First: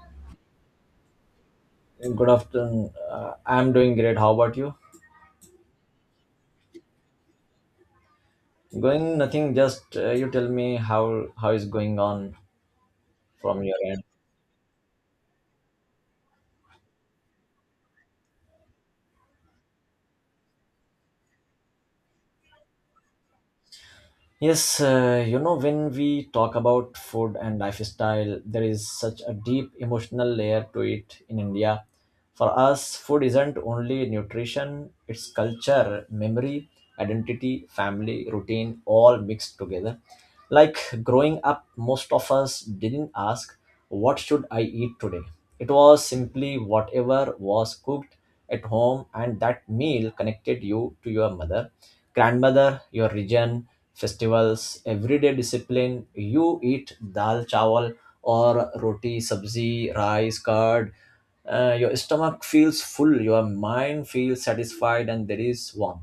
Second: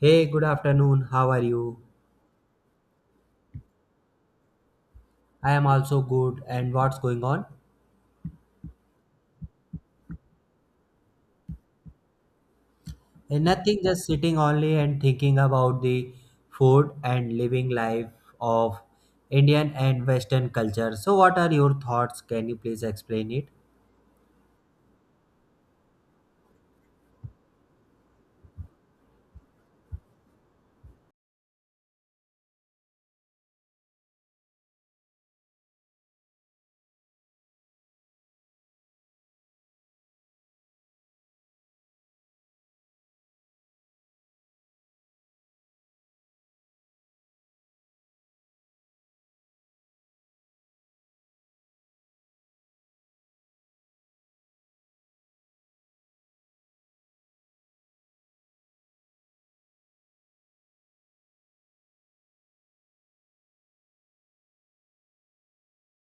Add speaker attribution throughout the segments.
Speaker 1: Hey, good afternoon. How are you?
Speaker 2: Good afternoon. I'm doing great. How about you?
Speaker 1: I am also good. And what's going on?
Speaker 2: Going nothing. Just you tell me how is going on
Speaker 1: Eh,
Speaker 2: from your
Speaker 1: nothing, just
Speaker 2: end.
Speaker 1: sitting only and thinking about the food and living life of Indian and Western culture. So, what are your thoughts? Can you please explain it?
Speaker 2: Yes, when we talk about food and lifestyle, there is such a deep emotional layer to it in India. For us, food isn't only nutrition, it's culture, memory, identity, family, routine, all mixed together. Like growing up, most of us didn't ask, what should I eat today? It was simply whatever was cooked at home, and that meal connected you to your mother, grandmother, your region, festivals, everyday discipline. You eat dal chawal or roti, sabzi, rice, curd. Your stomach feels full, your mind feels satisfied, and there is warmth.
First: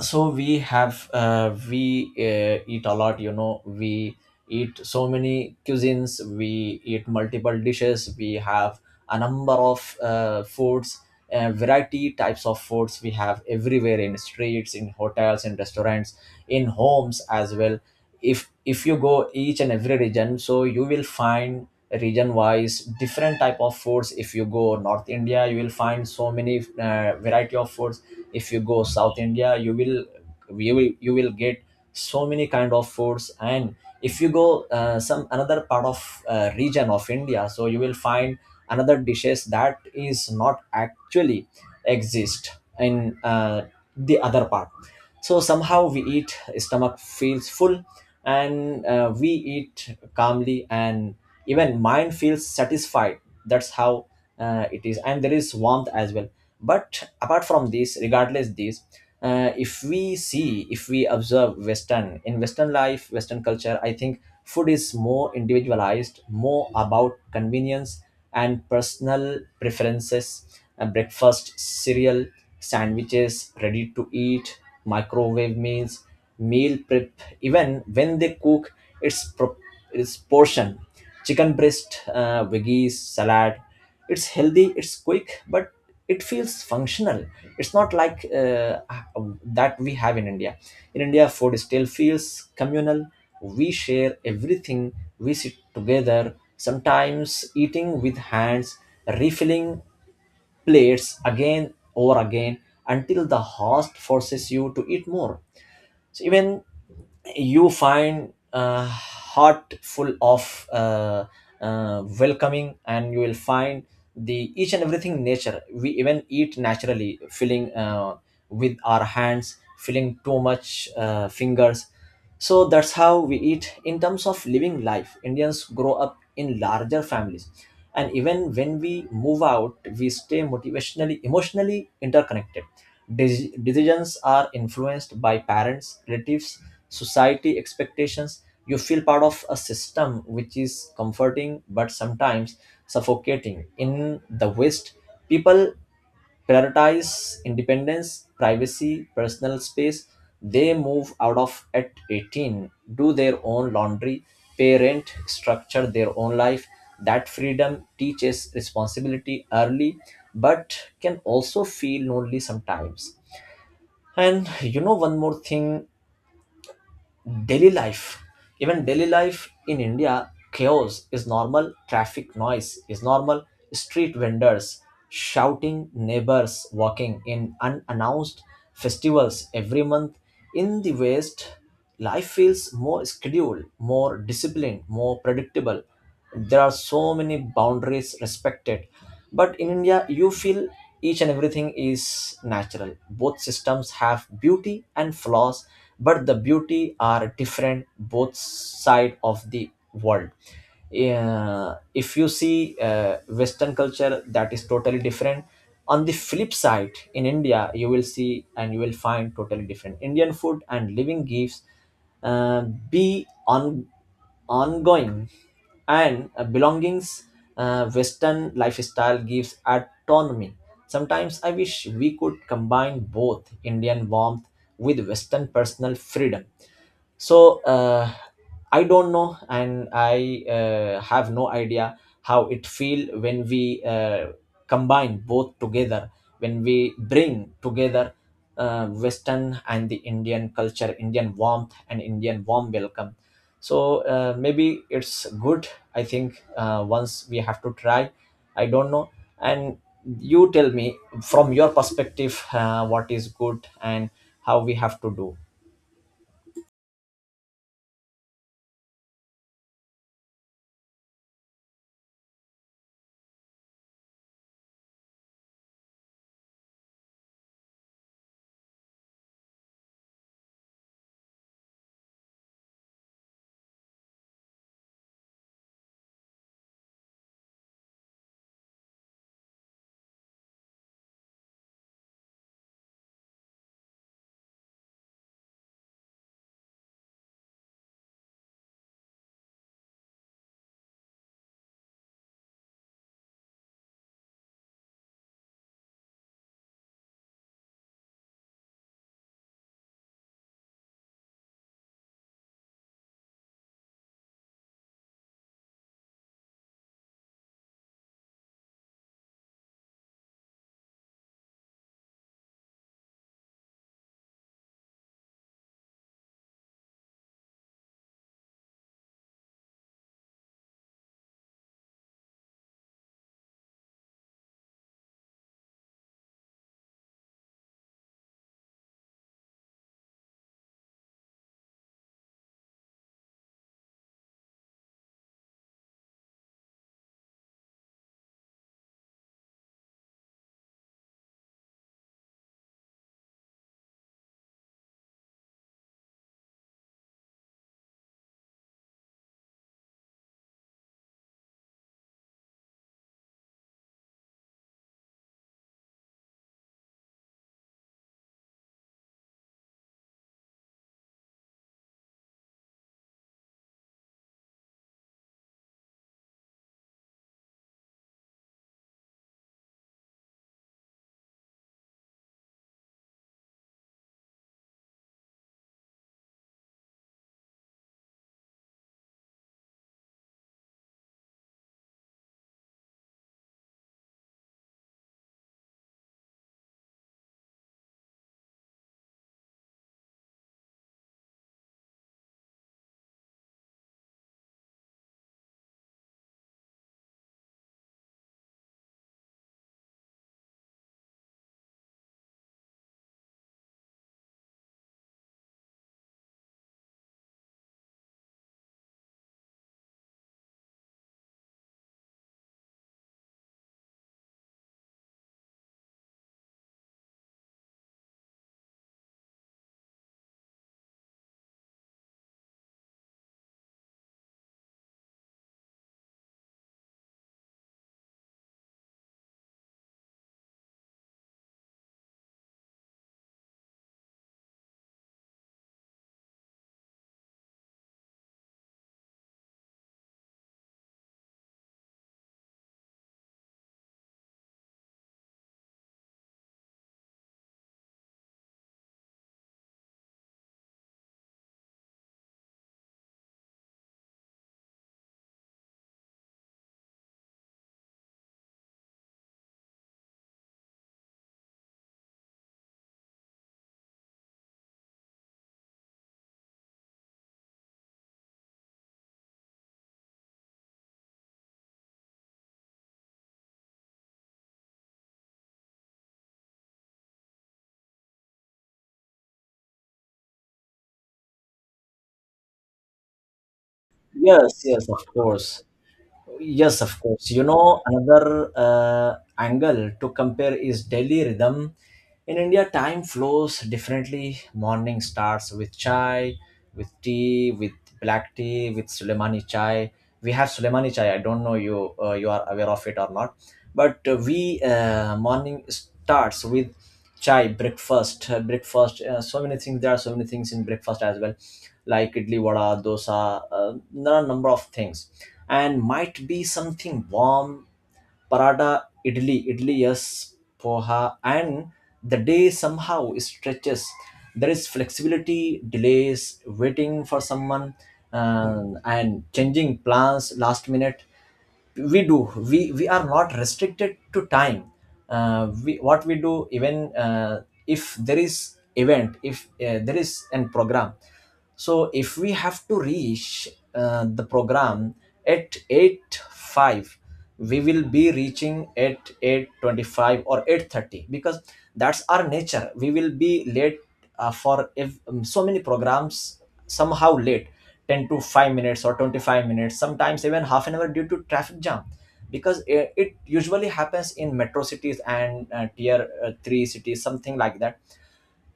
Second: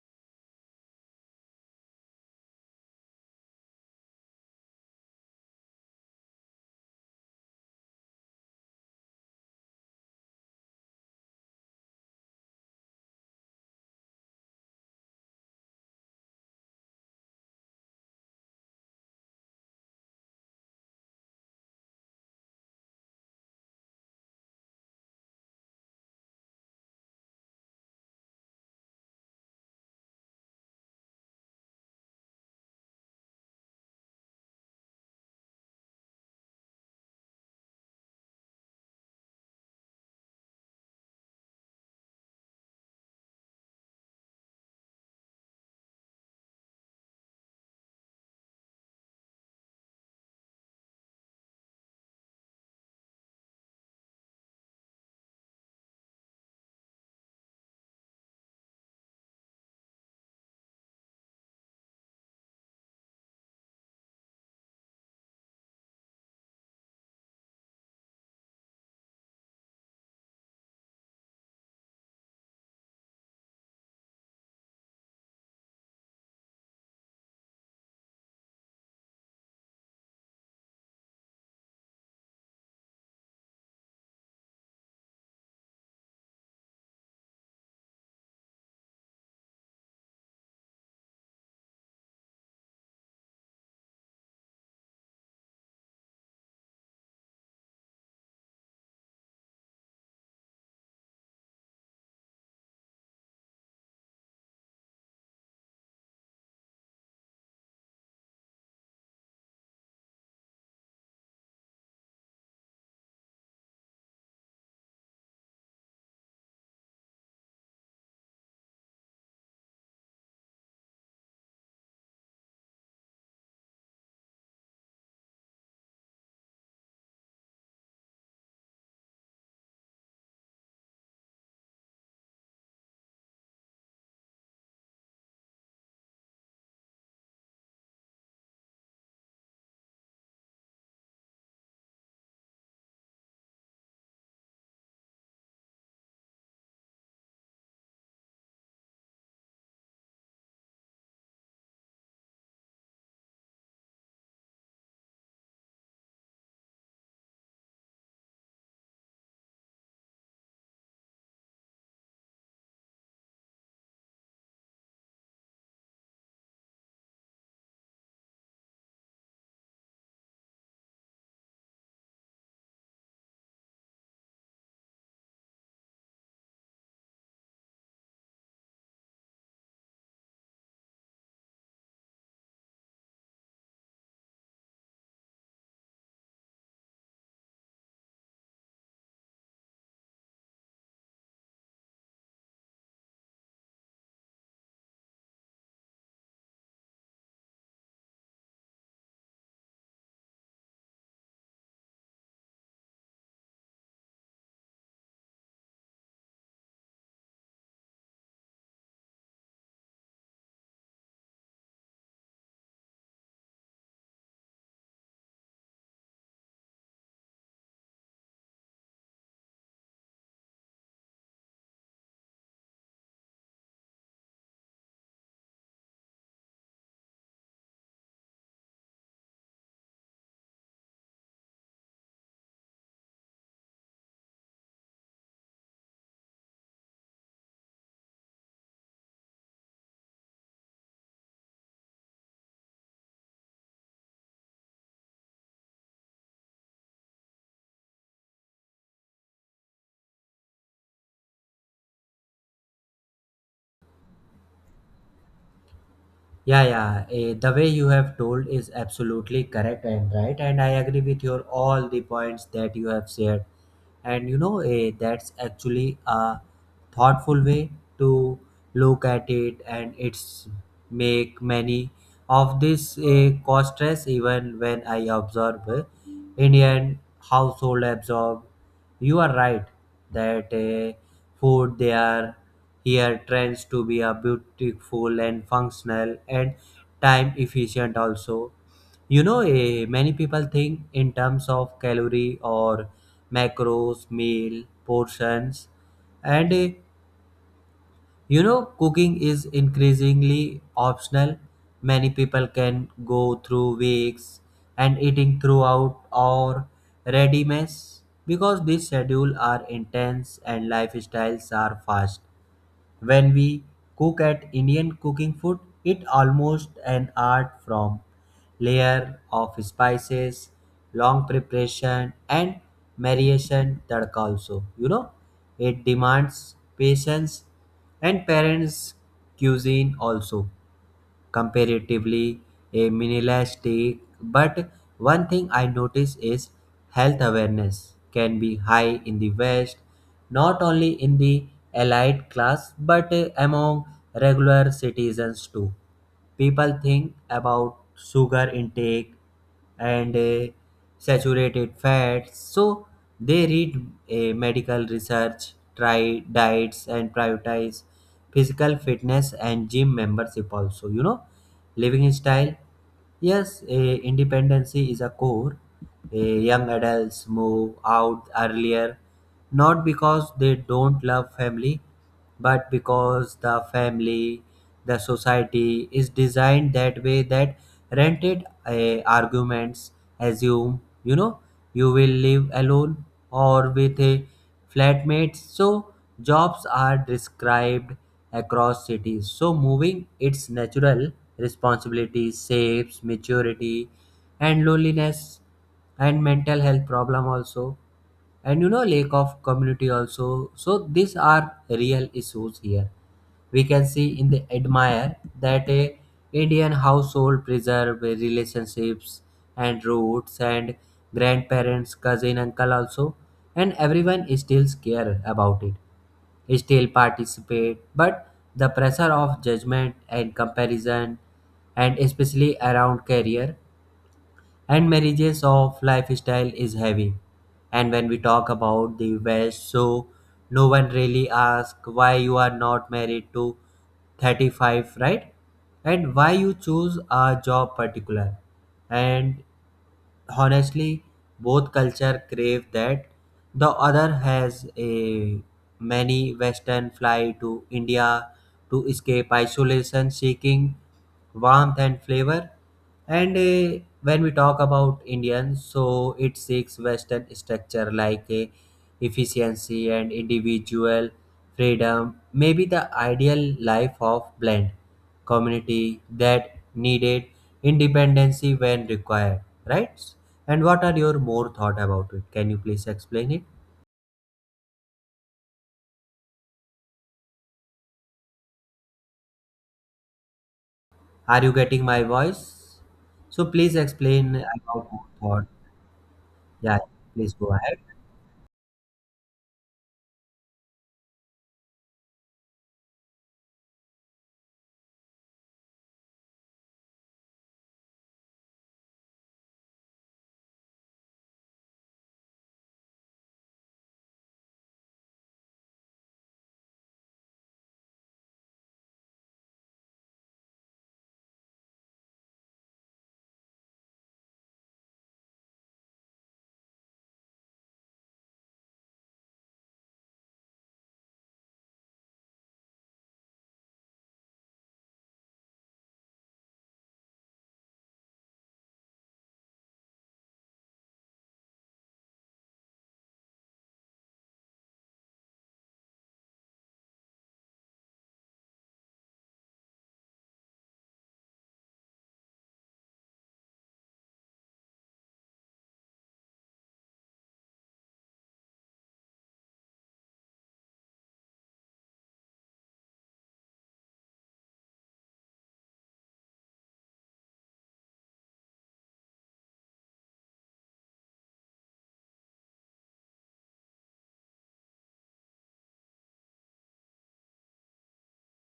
Speaker 2: So we have we eat a lot, you know, we eat so many cuisines, we eat multiple dishes, we have a number of foods, variety types of foods we have everywhere, in streets, in hotels, in restaurants, in homes as well. If you go each and every region, so you will find region wise different type of foods. If you go north india, you will find so many variety of foods. If you go south india, you will you will get so many kind of foods. And if you go some another part of region of india, so you will find another dishes that is not actually exist in the other part. So somehow we eat, stomach feels full, and we eat calmly, and even mind feels satisfied. That's how it is, and there is warmth as well. But apart from this, regardless this, if we see, if we observe western, in western life, western culture, I think food is more individualized, more about convenience and personal preferences. Breakfast cereal, sandwiches, ready to eat, microwave meals, meal prep. Even when they cook, it's pro- it's portion, chicken breast, veggies salad. It's healthy, it's quick, but it feels functional. It's not like that we have in india. In india, food still feels communal. We share everything, we sit together, sometimes eating with hands, refilling plates again or again, until the host forces you to eat more. So even you find heart full of welcoming, and you will find the each and everything nature. We even eat naturally, filling with our hands, filling too much fingers. So that's how we eat. In terms of living life, indians grow up in larger families, and even when we move out, we stay motivationally, emotionally interconnected. Decisions are influenced by parents, relatives, society expectations. You feel part of a system which is comforting, but sometimes suffocating. In the West, people prioritize independence, privacy, personal space. They move out of at 18, do their own laundry, pay rent, structure their own life. That freedom teaches responsibility early, but can also feel lonely sometimes. And you know, one more thing, daily life, even daily life in India, chaos is normal, traffic noise is normal, street vendors shouting, neighbors walking in unannounced, festivals every month. In the West, life feels more scheduled, more disciplined, more predictable, there are so many boundaries respected. But in india you feel each and everything is natural. Both systems have beauty and flaws, but the beauty are different, both side of the world. Yeah, if you see uh, western culture, that is totally different. On the flip side, in india you will see and you will find totally different indian food and living gifts, uh, be on ongoing and belongings. Western lifestyle gives autonomy. Sometimes I wish we could combine both indian warmth with western personal freedom. So I don't know, and I have no idea how it feel when we combine both together, when we bring together western and the indian culture, indian warmth and indian warm welcome. So maybe it's good. I think once we have to try. I don't know. And you tell me from your perspective, what is good and how we have to do.
Speaker 1: Yeah, yeah. The way you have told is absolutely correct and right, and I agree with your all the points that you have shared. And that's actually a thoughtful way to look at it, and it's make many of this a cost stress even when I observe Indian household absorb. You are right that food they are here trends to be a beautiful and functional and time efficient also. Many people think in terms of calorie or macros, meal, portions, and cooking is increasingly optional. Many people can go through weeks and eating throughout or ready meals because these schedules are intense and lifestyles are fast when we cook at Indian cooking food, it almost an art from layer of spices, long preparation and marination tadka also. It demands patience and parents cuisine also comparatively a minimalistic. But one thing I notice is health awareness can be high in the West, not only in the elite class but among regular citizens too. People think about sugar intake and saturated fats, so they read medical research, try diets, and prioritize physical fitness and gym membership also. Living style. Yes. Independency is a core. Young adults move out earlier, not because they don't love family but because the family, the society is designed that way that rented arguments assume you will live alone or with a flatmate, so jobs are described across cities. So, moving its natural responsibility shapes maturity and loneliness and mental health problem also, and lack of community also, so these are real issues here. We can see in the admire that a indian household preserve relationships and roots, and grandparents cousin uncle also, and everyone still care about it, still participate, but the pressure of judgment and comparison, and especially around career and marriages of lifestyle, is heavy. And when we talk about the West, so no one really asks why you are not married to 35, right? And why you choose a job particular. And honestly both culture crave that the other has a many western fly to India to escape isolation seeking warmth and flavor. And when we talk about indians, so it seeks western structure, like efficiency and individual freedom. Maybe the ideal life of blend community that needed independency when required, right? And what are your more thought about it? Can you please explain it? Are you getting my voice? So please explain
Speaker 2: Yes,
Speaker 1: about
Speaker 2: yes, of
Speaker 1: more thought.
Speaker 2: course.
Speaker 1: Yeah,
Speaker 2: Yes, of course.
Speaker 1: please
Speaker 2: You
Speaker 1: go ahead.
Speaker 2: know, another angle to compare is daily rhythm. In India, time flows differently. Morning starts with chai, with tea, with black tea, with Suleimani chai. We have Suleimani chai. I don't know you, you are aware of it or not, but we morning starts with chai, breakfast, so many things, there are so many things in breakfast as well, like idli, vada, dosa, uh, there are number of things, and might be something warm, paratha, idli, yes, poha. And the day somehow stretches, there is flexibility, delays, waiting for someone, um, and changing plans last minute. We do we we are not restricted to time. We what we do, even if there is event, if there is an program, so if we have to reach the program at 8 5, we will be reaching at 8:25 or 8:30, because that's our nature, we will be late for, if so many programs somehow late 10 to 5 minutes or 25 minutes, sometimes even half an hour due to traffic jam, because it usually happens in metro cities and tier 3 cities, something like that.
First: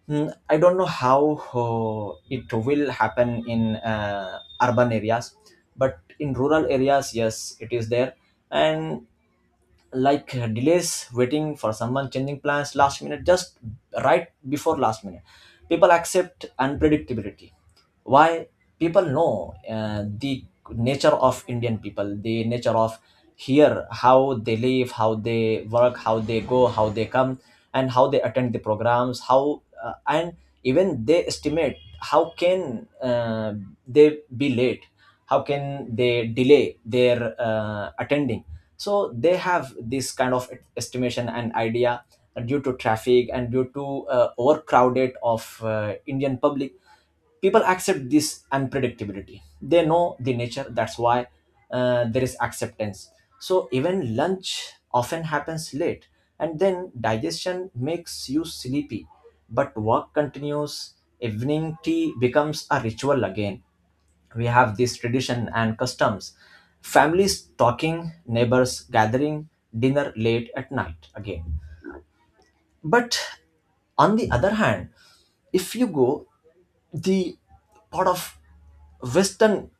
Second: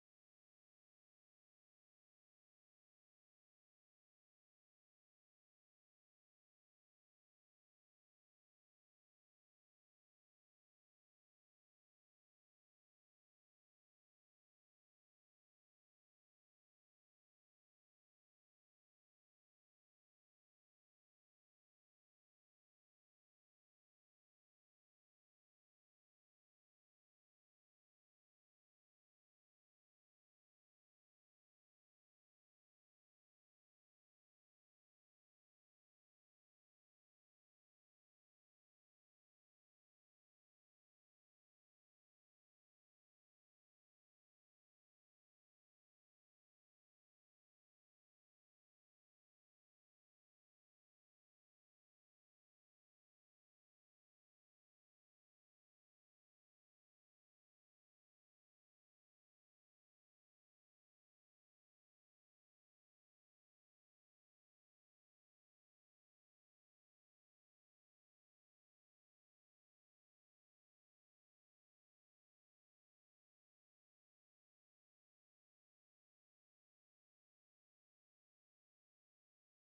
Speaker 2: Hmm, I don't know how it will happen in urban areas, but in rural areas, yes, it is there. And like delays, waiting for someone, changing plans last minute, just right before last minute, people accept unpredictability. Why? People know the nature of indian people, the nature of here, how they live, how they work, how they go, how they come, and how they attend the programs, how and even they estimate how can they be late, how can they delay their attending. So they have this kind of estimation and idea, due to traffic and due to overcrowded of indian public. People accept this unpredictability, they know the nature, that's why there is acceptance. So even lunch often happens late, and then digestion makes you sleepy, but work continues. Evening tea becomes a ritual again, we have this tradition and customs, families talking, neighbors gathering, dinner late at night again. But on the other hand, if you go the part of western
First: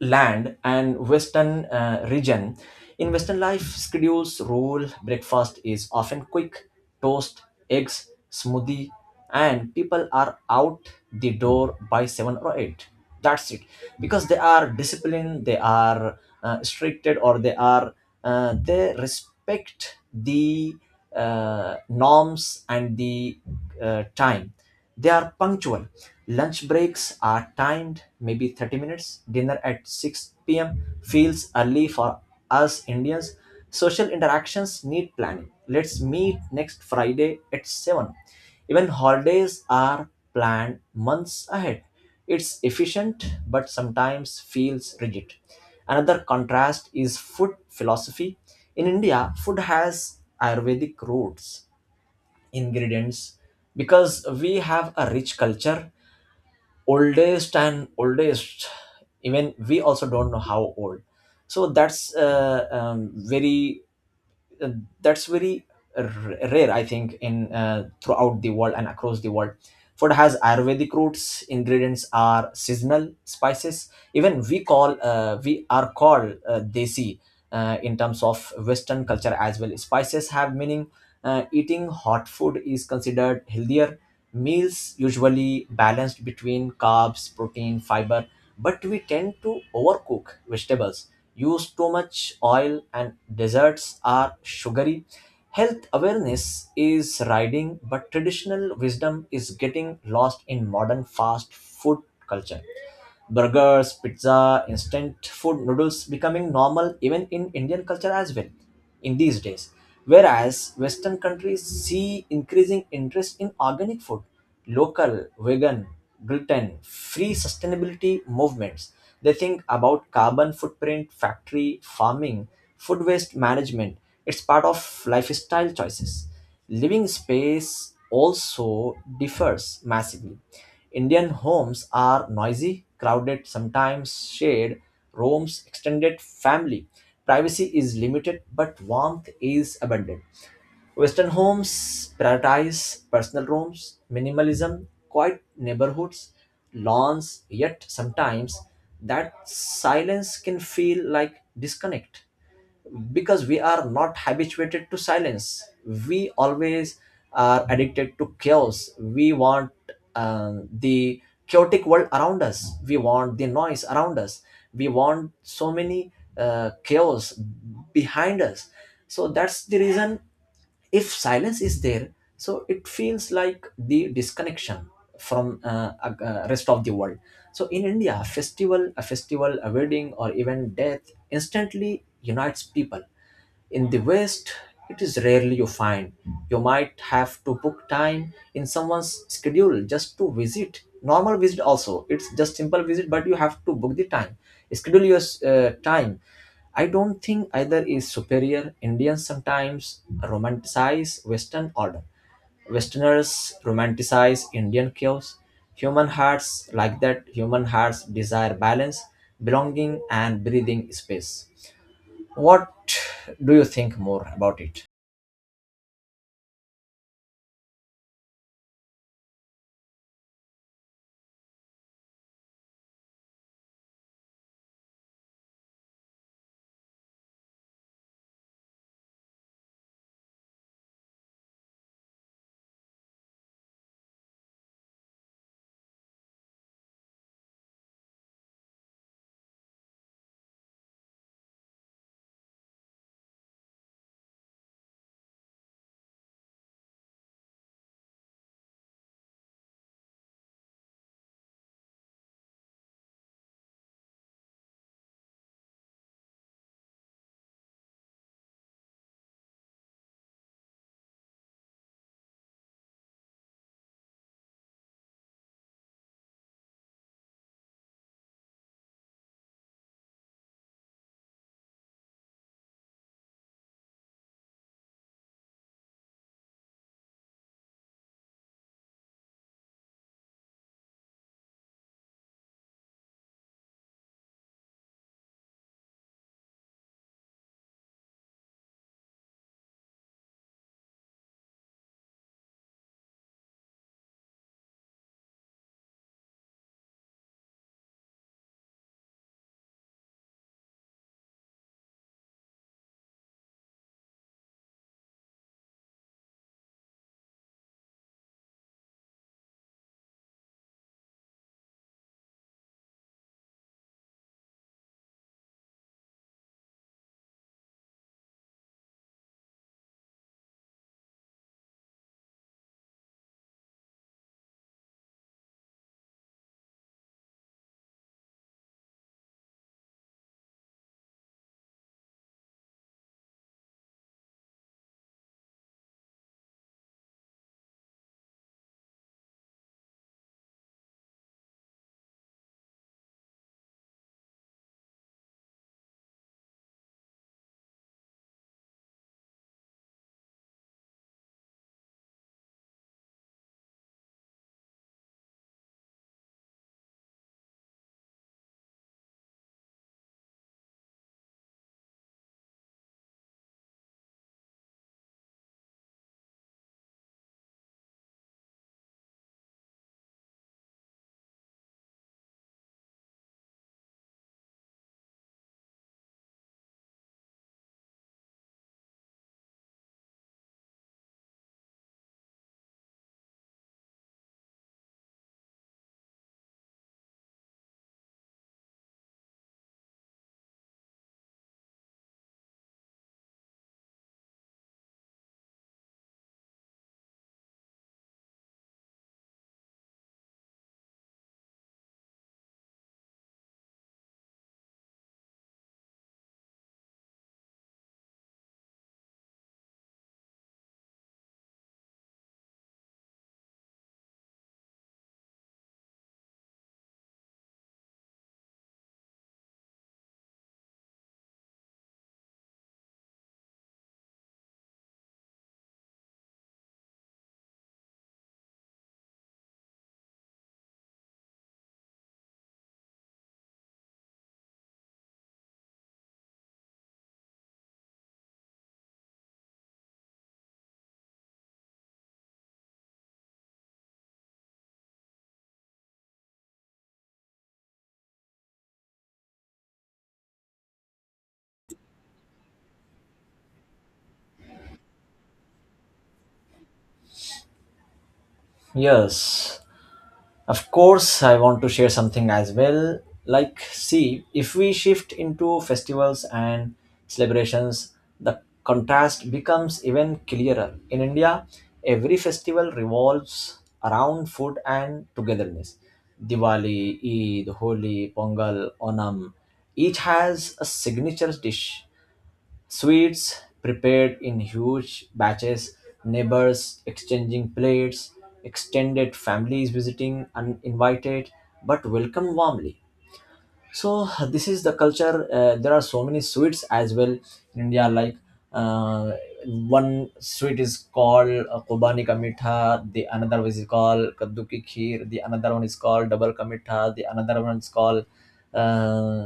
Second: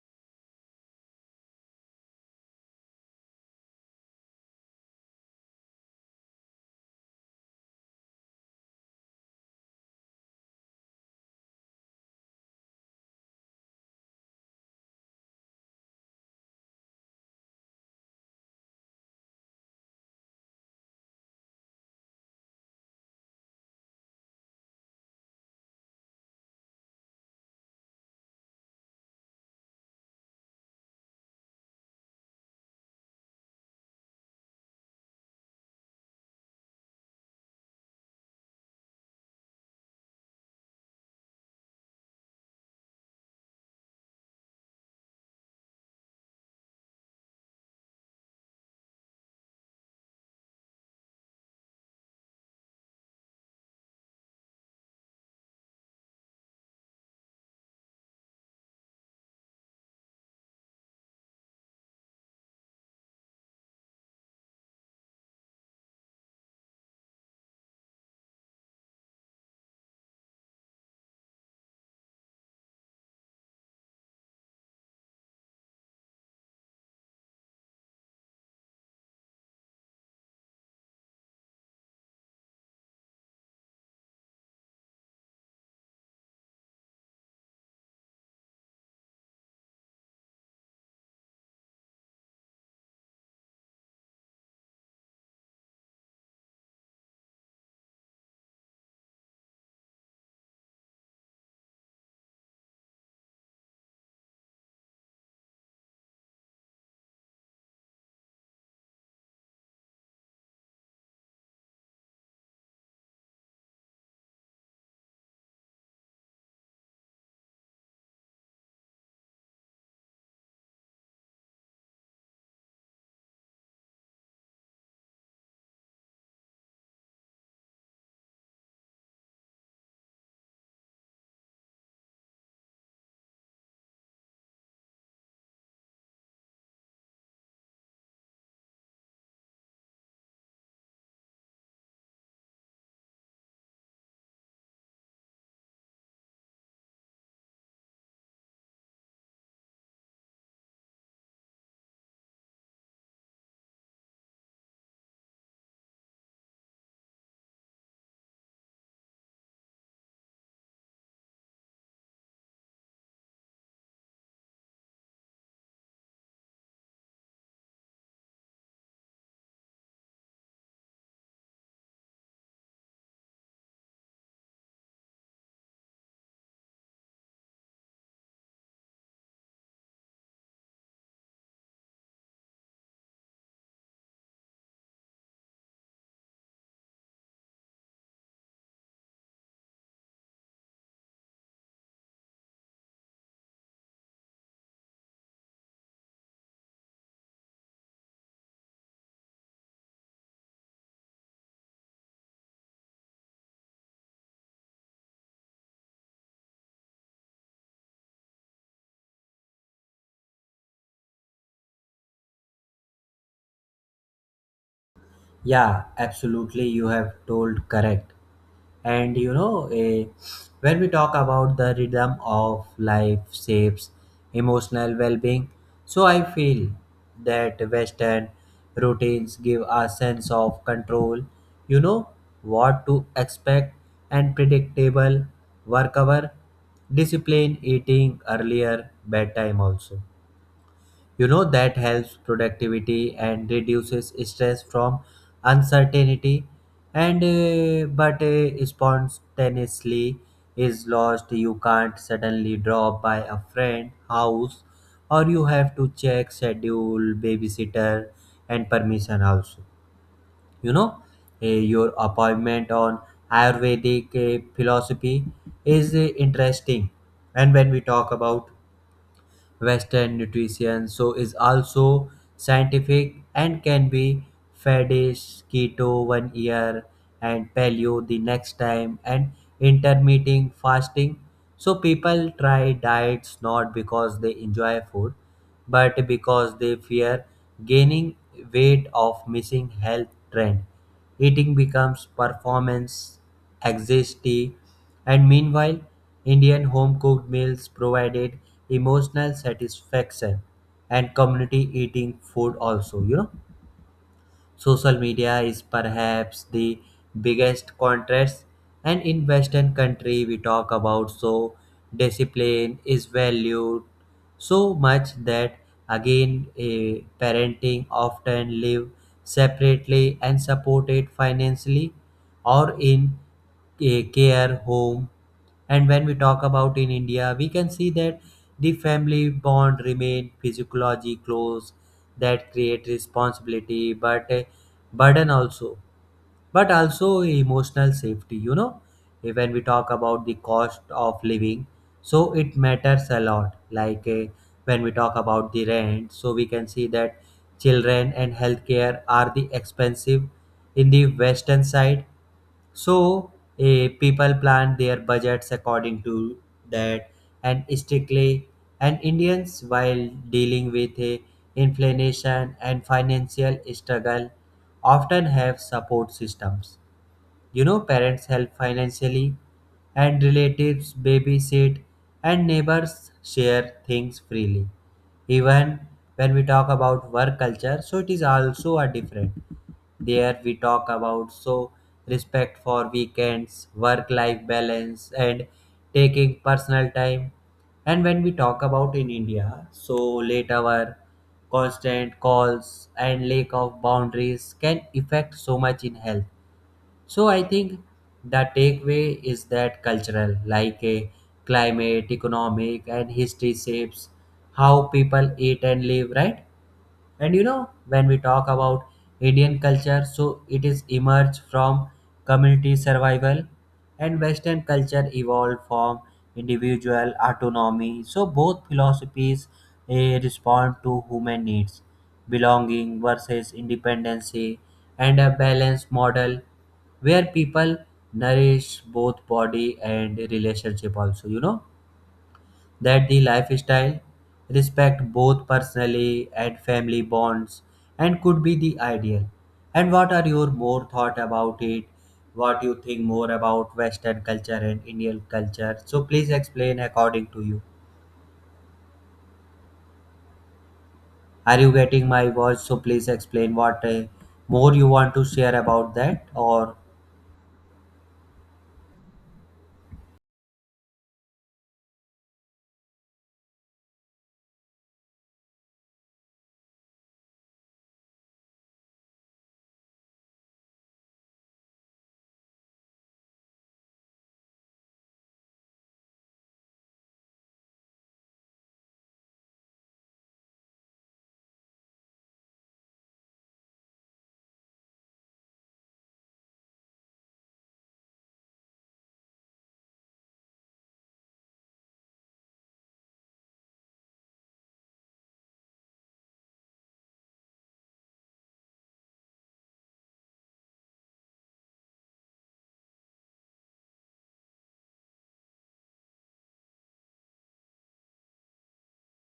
Speaker 2: land and western region, in western life schedules rule. Breakfast is often quick, toast, eggs, smoothie, and people are out the door by 7 or 8, that's it. Because they are disciplined, they are stricted, or they are they respect the norms and the time, they are punctual. Lunch breaks are timed, maybe 30 minutes. Dinner at 6 p.m. feels early for us Indians. Social interactions need planning. Let's meet next Friday at 7. Even holidays are planned months ahead. It's efficient, but sometimes feels rigid. Another contrast is food philosophy. In India, food has Ayurvedic roots, ingredients, because we have a rich culture, oldest and oldest, even we also don't know how old. So that's very uh, that's very r- rare, I think, in throughout the world and across the world. Food has ayurvedic roots, ingredients are seasonal spices, even we call we are called desi in terms of western culture as well, spices have meaning. Eating hot food is considered healthier, meals usually balanced between carbs, protein, fiber, but we tend to overcook vegetables, use too much oil, and desserts are sugary. Health awareness is riding, but traditional wisdom is getting lost in modern fast food culture. Burgers, pizza, instant food, noodles becoming normal even in indian culture as well, in these days. Whereas western countries see increasing interest in organic food, local, vegan, gluten free, sustainability movements. They think about carbon footprint, factory farming, food waste management. It's part of lifestyle choices. Living space also differs massively. Indian homes are noisy, crowded, sometimes shared rooms, extended family. Privacy is limited, but warmth is abundant. Western homes prioritize personal rooms, minimalism, quiet neighborhoods, lawns, yet sometimes that silence can feel like disconnect, because we are not habituated to silence. We always are addicted to chaos, we want the chaotic world around us, we want the noise around us, we want so many chaos behind us. So that's the reason, if silence is there, so it feels like the disconnection from rest of the world. So in india, festival, a festival, a wedding or even death instantly unites people. In the West, it is rarely you find. You might have to book time in someone's schedule just to visit. Normal visit also. It's just simple visit, but you have to book the time. Schedule your time. I don't think either is superior. Indians sometimes romanticize Western order. Westerners romanticize Indian chaos. Human hearts like that. Human hearts desire balance, belonging, and breathing space. What do you think more about it?
Speaker 1: Yeah, absolutely. You have told correct. And when we talk about the rhythm of life shapes emotional well-being, so I feel that Western routines give a sense of control. You know what to expect and predictable work hour, discipline, eating earlier, bedtime also. That helps productivity and reduces stress from uncertainty. And but spontaneously is lost. You can't suddenly drop by a friend house, or you have to check schedule, babysitter, and permission also. You know, uh, your appointment on Ayurvedic philosophy is interesting. And when we talk about Western nutrition. So is also scientific and can be fadist, keto one year and paleo the next time and intermittent fasting. So people try diets not because they enjoy food, but because they fear gaining weight of missing health trend. Eating becomes performance anxiety, and meanwhile, Indian home-cooked meals provided emotional satisfaction and community eating food also. Social media is perhaps the biggest contrast, and in western country we talk about, so discipline is valued so much that again a parenting often live separately and supported financially or in a care home. And when we talk about in India, we can see that the family bond remain physiologically close that create responsibility but a burden also, but also emotional safety. When we talk about the cost of living, so it matters a lot, like when we talk about the rent, so we can see that children and healthcare are the expensive in the western side, so people plan their budgets according to that and strictly, and Indians while dealing with inflation and financial struggle often have support systems, parents help financially, and relatives babysit, and neighbors share things freely. Even when we talk about work culture, so it is also a different. There we talk about so respect for weekends, work life balance, and taking personal time. And when we talk about in India, so late hour, constant calls, and lack of boundaries can affect so much in health. So I think the takeaway is that cultural, like a climate, economic, and history shapes how people eat and live, right? And when we talk about Indian culture, so it is emerged from community survival and Western culture evolved from individual autonomy. So both philosophies respond to human needs, belonging versus independency, and a balanced model where people nourish both body and relationship also, you know that the lifestyle respect both personally and family bonds and could be the ideal. And what are your more thought about it? What you think more about Western culture and Indian culture? So please explain according to you. Are you getting my voice? So please explain what more you want to share about that or.
Speaker 2: Yes, of course, I want to share something as well. Like, see, if we shift into festivals and celebrations, the contrast becomes even clearer. In India, every festival revolves around food and togetherness. Diwali, Eid, Holi, Pongal, Onam, each has a signature dish. Sweets prepared in huge batches, neighbors exchanging plates, extended families visiting uninvited but welcomed warmly. So this is the culture. There are so many sweets as well in india, like, uh, one sweet is called kobani ka mitha, the another one is called kaddu ki kheer, the another one is called double ka mitha, the another one is called uh,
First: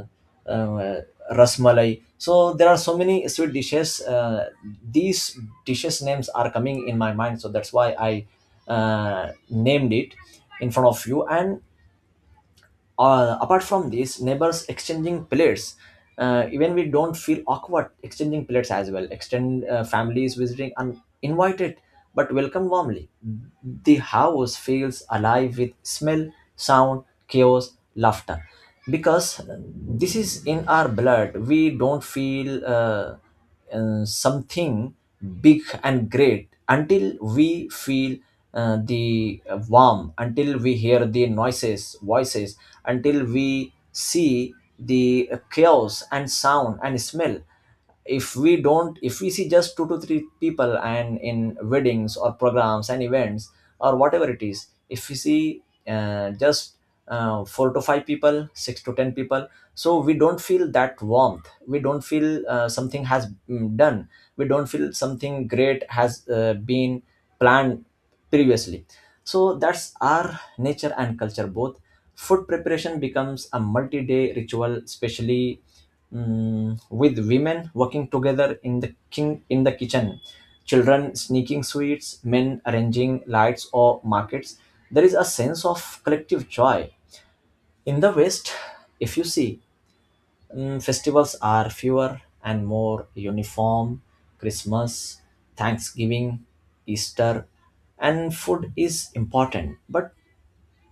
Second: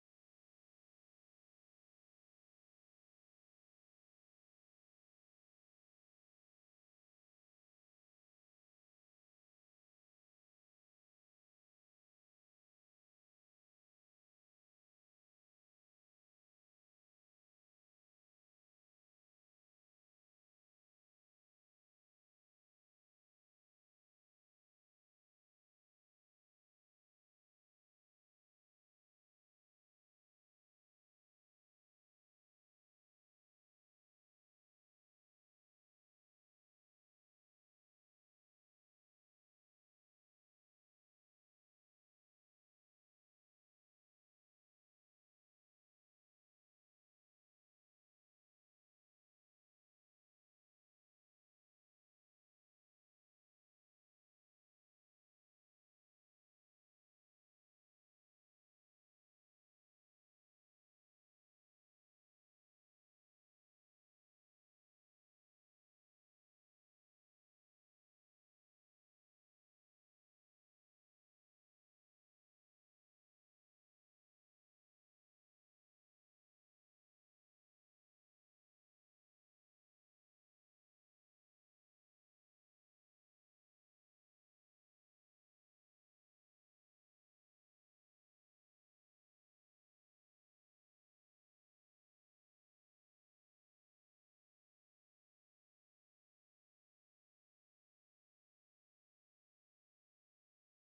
Speaker 2: uh, rasmalai. So there are so many sweet dishes. These dishes names are coming in my mind, so that's why I uh, named it in front of you. And apart from this, neighbors exchanging plates, even we don't feel awkward exchanging plates as well. Extend Families visiting uninvited but welcome warmly. The house feels alive with smell, sound, chaos, laughter, because this is in our blood. We don't feel something big and great until we feel the warm, until we hear the noises, voices, until we see the chaos and sound and smell. If we see just two to three people and in weddings or programs and events or whatever it is, if we see just four to five people, six to ten people. So we don't feel that warmth. We don't feel something has done. We don't feel something great has been planned previously. So that's our nature and culture both. Food preparation becomes a multi-day ritual, especially, with women working together in the kitchen, children sneaking sweets, men arranging lights or markets. There is a sense of collective joy. In the West, if you see, festivals are fewer and more uniform. Christmas, Thanksgiving, Easter, and food is important, but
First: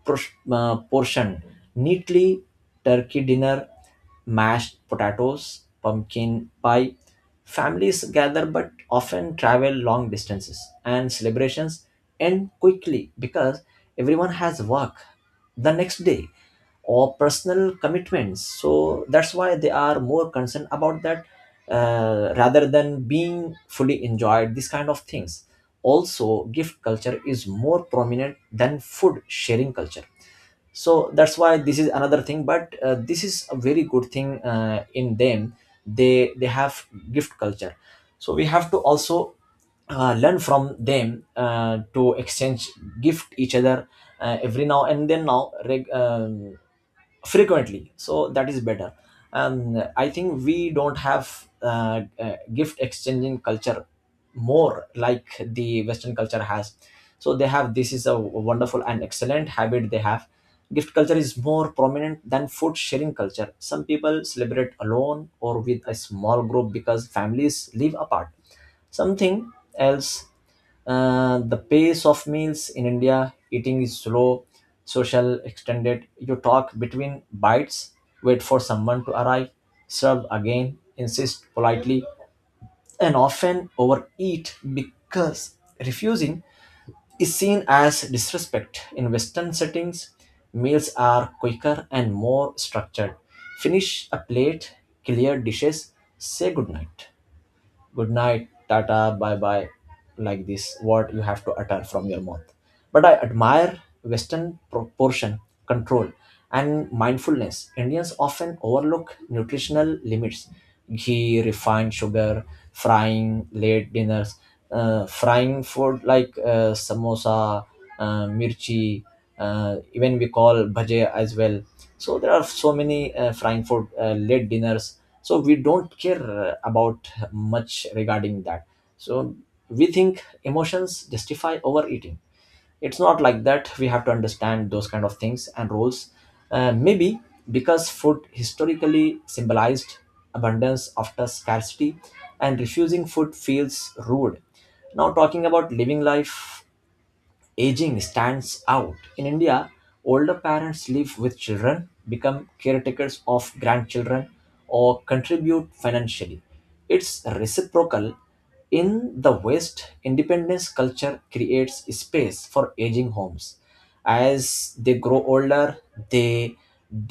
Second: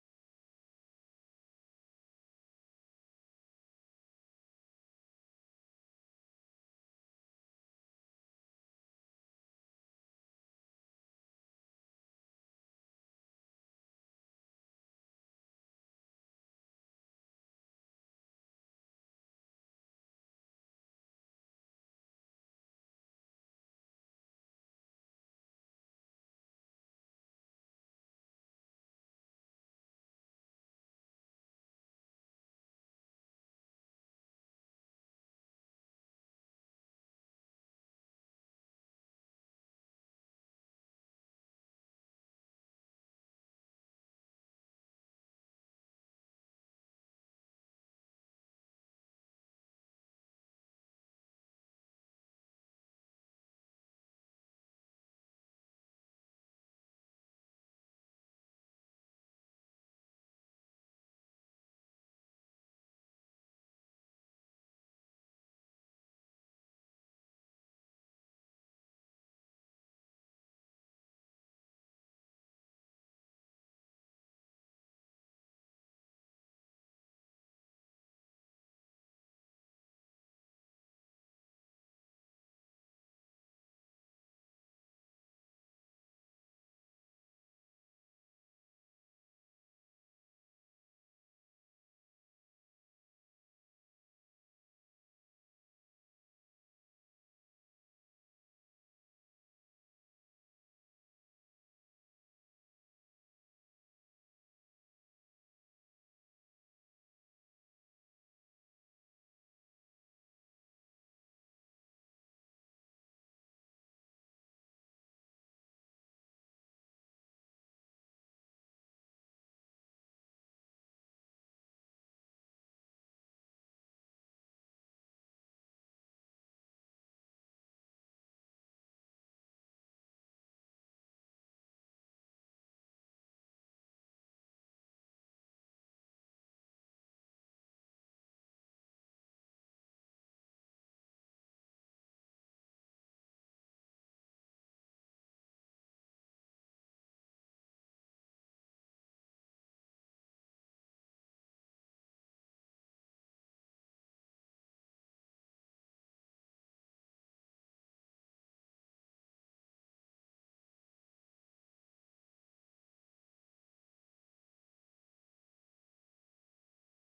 Speaker 2: portioned neatly: turkey dinner, mashed potatoes, pumpkin pie. Families gather but often travel long distances, and celebrations end quickly because everyone has work the next day or personal commitments, so that's why they are more concerned about that, rather than being fully enjoyed these kind of things. Also, gift culture is more prominent than food sharing culture. So that's why this is another thing, but this is a very good thing in them. They have gift culture, so we have to also learn from them to exchange gift each other every now and then now frequently, so that is better. And I think we don't have gift exchanging culture more like the western culture has. So they have, this is a wonderful and excellent habit they have. Gift culture is more prominent than food sharing culture. Some people celebrate alone or with a small group because families live apart, something else. The pace of meals in India, eating is slow, social, extended. You talk between bites, wait for someone to arrive, serve again, insist politely, and often overeat because refusing is seen as disrespect. In Western settings, meals are quicker and more structured. Finish a plate, clear dishes, say good night, tata, bye bye, like this, what you have to utter from your mouth. But I admire Western proportion, control, and mindfulness. Indians often overlook nutritional limits: ghee, refined sugar, frying, late dinners, frying food like samosa, mirchi, even we call bhaje as well. So there are so many frying for late dinners, so we don't care about much regarding that. So we think emotions justify overeating. It's not like that, we have to understand those kind of things and rules, maybe because food historically symbolized abundance after scarcity, and refusing food feels rude. Now talking about living life, aging stands out. In India, older parents live with children, become caretakers of grandchildren, or contribute financially. It's reciprocal. In the West, independence culture creates space for aging homes. As they grow older, they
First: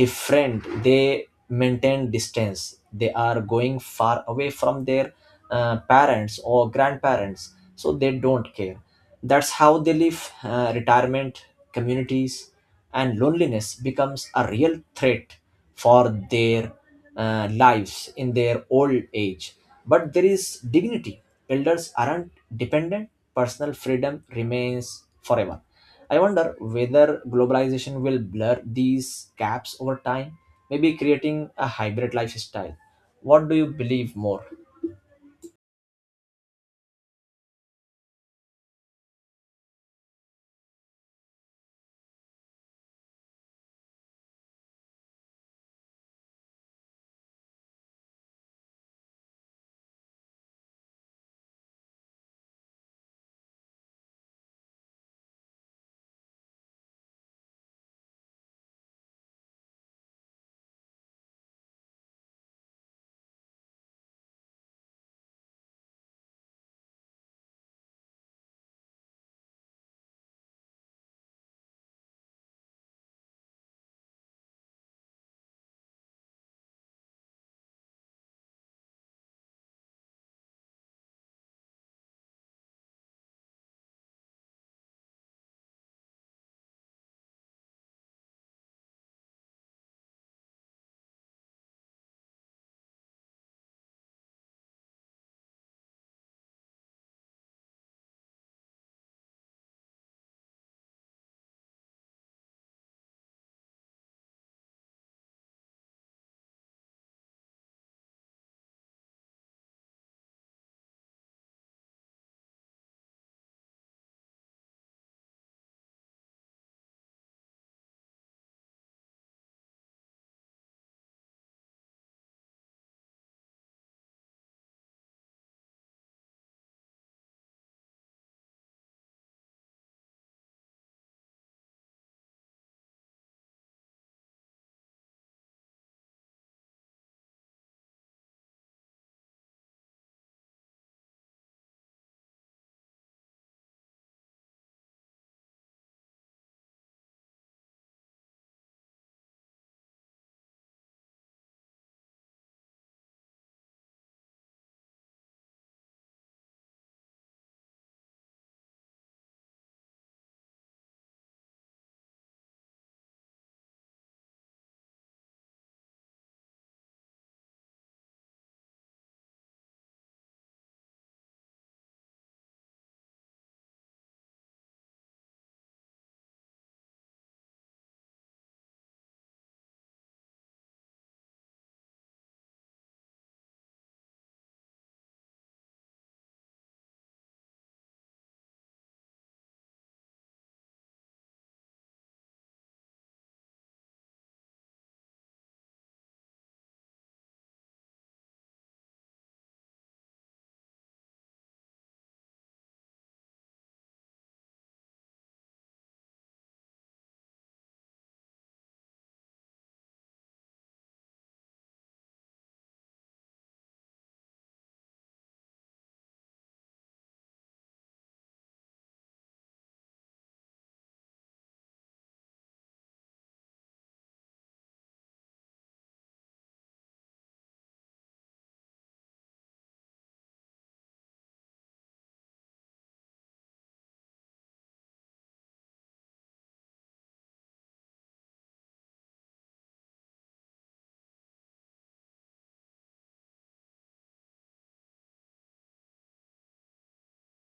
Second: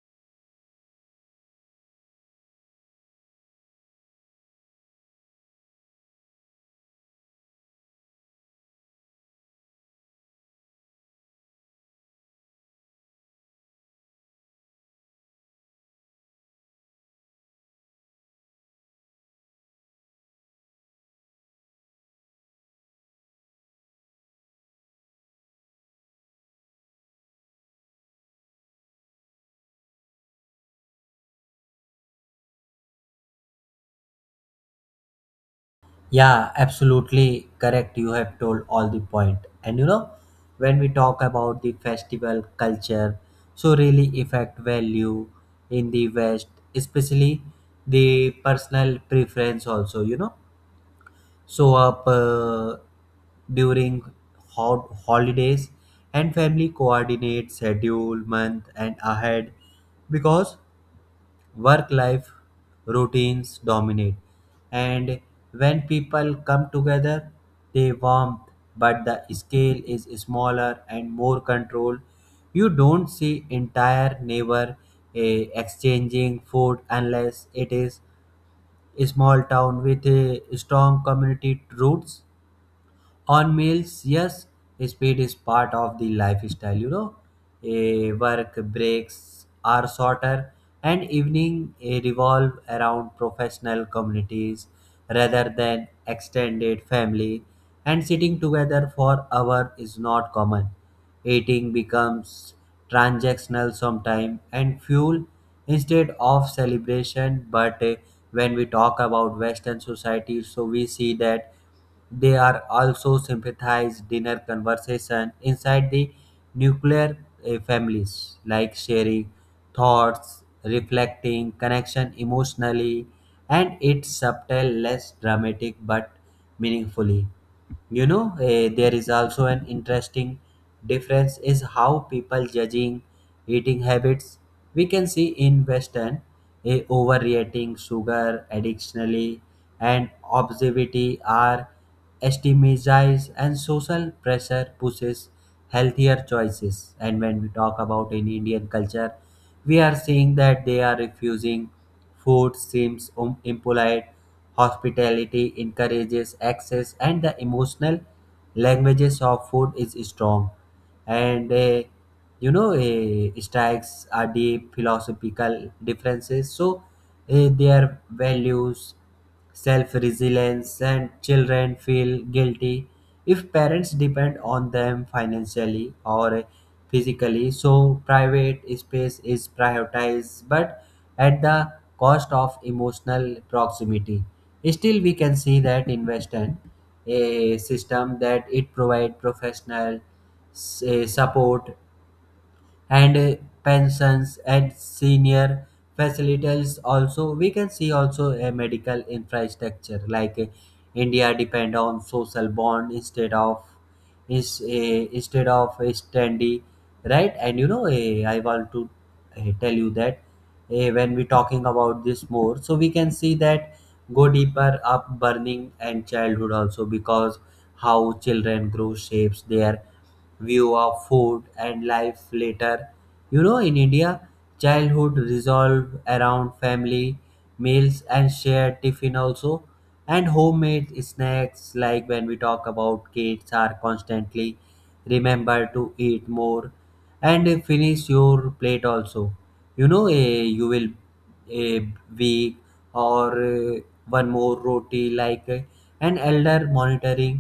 Speaker 2: different, they maintain distance, they are going far away from their parents or grandparents, so they don't care. That's how they live. Retirement communities, and loneliness becomes a real threat for their lives in their old age. But there is dignity, elders aren't dependent, personal freedom remains forever. I wonder whether globalization will blur these gaps over time, maybe creating a hybrid lifestyle. What do you believe more?
Speaker 1: Yeah, absolutely correct. You have told all the point. And when we talk about the festival culture, so really affect value in the West, especially the personal preference also, show up during hot holidays, and family coordinate schedule month and ahead because work life routines dominate, and when people come together they warm, but the scale is smaller and more controlled. You don't see entire neighbor exchanging food unless it is a small town with a strong community roots on meals. Yes, speed is part of the lifestyle, a work breaks are shorter, and evening revolve around professional communities rather than extended family, and sitting together for hour is not common. Eating becomes transactional sometime and fuel instead of celebration, but when we talk about western society, so we see that they are also sympathize dinner conversation inside the nuclear families, like sharing thoughts, reflecting, connection emotionally, and it's subtle, less dramatic, but meaningfully. There is also an interesting difference is how people judging eating habits. We can see in western a overeating sugar addictionally and obesity are stigmatized, and social pressure pushes healthier choices. And when we talk about in indian culture, we are seeing that they are refusing food seems impolite. Hospitality encourages access, and the emotional languages of food is strong. And strikes are deep philosophical differences. So their values, self resilience, and children feel guilty if parents depend on them financially or physically. So, private space is prioritized but at the cost of emotional proximity. Still, we can see that invest in a system that it provide professional support and pensions and senior facilities. Also we can see also a medical infrastructure, like india depend on social bond instead of is a instead of a standy, right? And I want to tell you that when we talking about this more, so we can see that go deeper up burning and childhood also because how children grow shapes their view of food and life later. In India, childhood resolved around family meals and shared tiffin also, and homemade snacks, like when we talk about kids are constantly remember to eat more and finish your plate also. You will a week or one more roti, like an elder monitoring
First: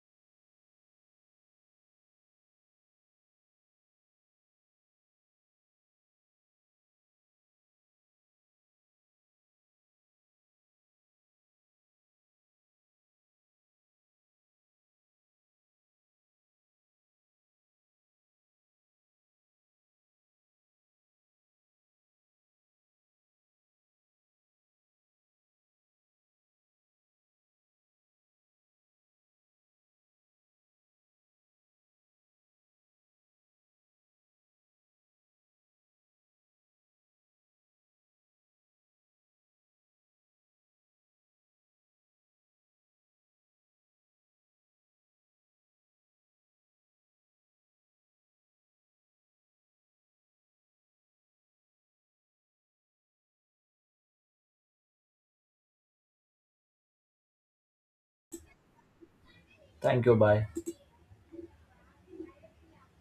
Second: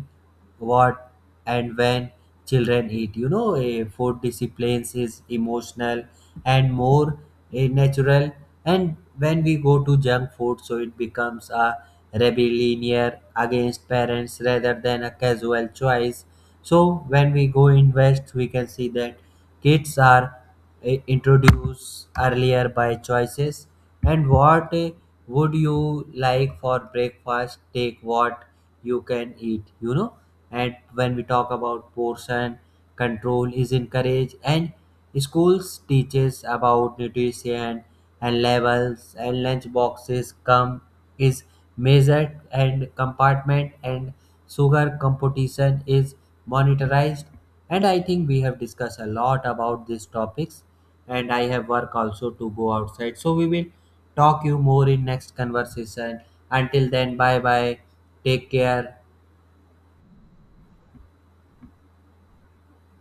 Speaker 1: what and when children eat. A food disciplines is emotional and more a natural. And when we go to junk food, so it becomes a rebellion against parents rather than a casual choice. So when we go in west, we can see that kids are introduced earlier by choices. And what would you like for breakfast? Take what you can eat. And when we talk about portion control is encouraged, and schools teaches about nutrition and levels, and lunch boxes come is measured and compartment, and sugar competition is monetized. And I think we have discussed a lot about these topics, and I have work also to go outside, so we will talk you more in next conversation. Until then, bye bye, take care.
Speaker 2: Thank you. Bye.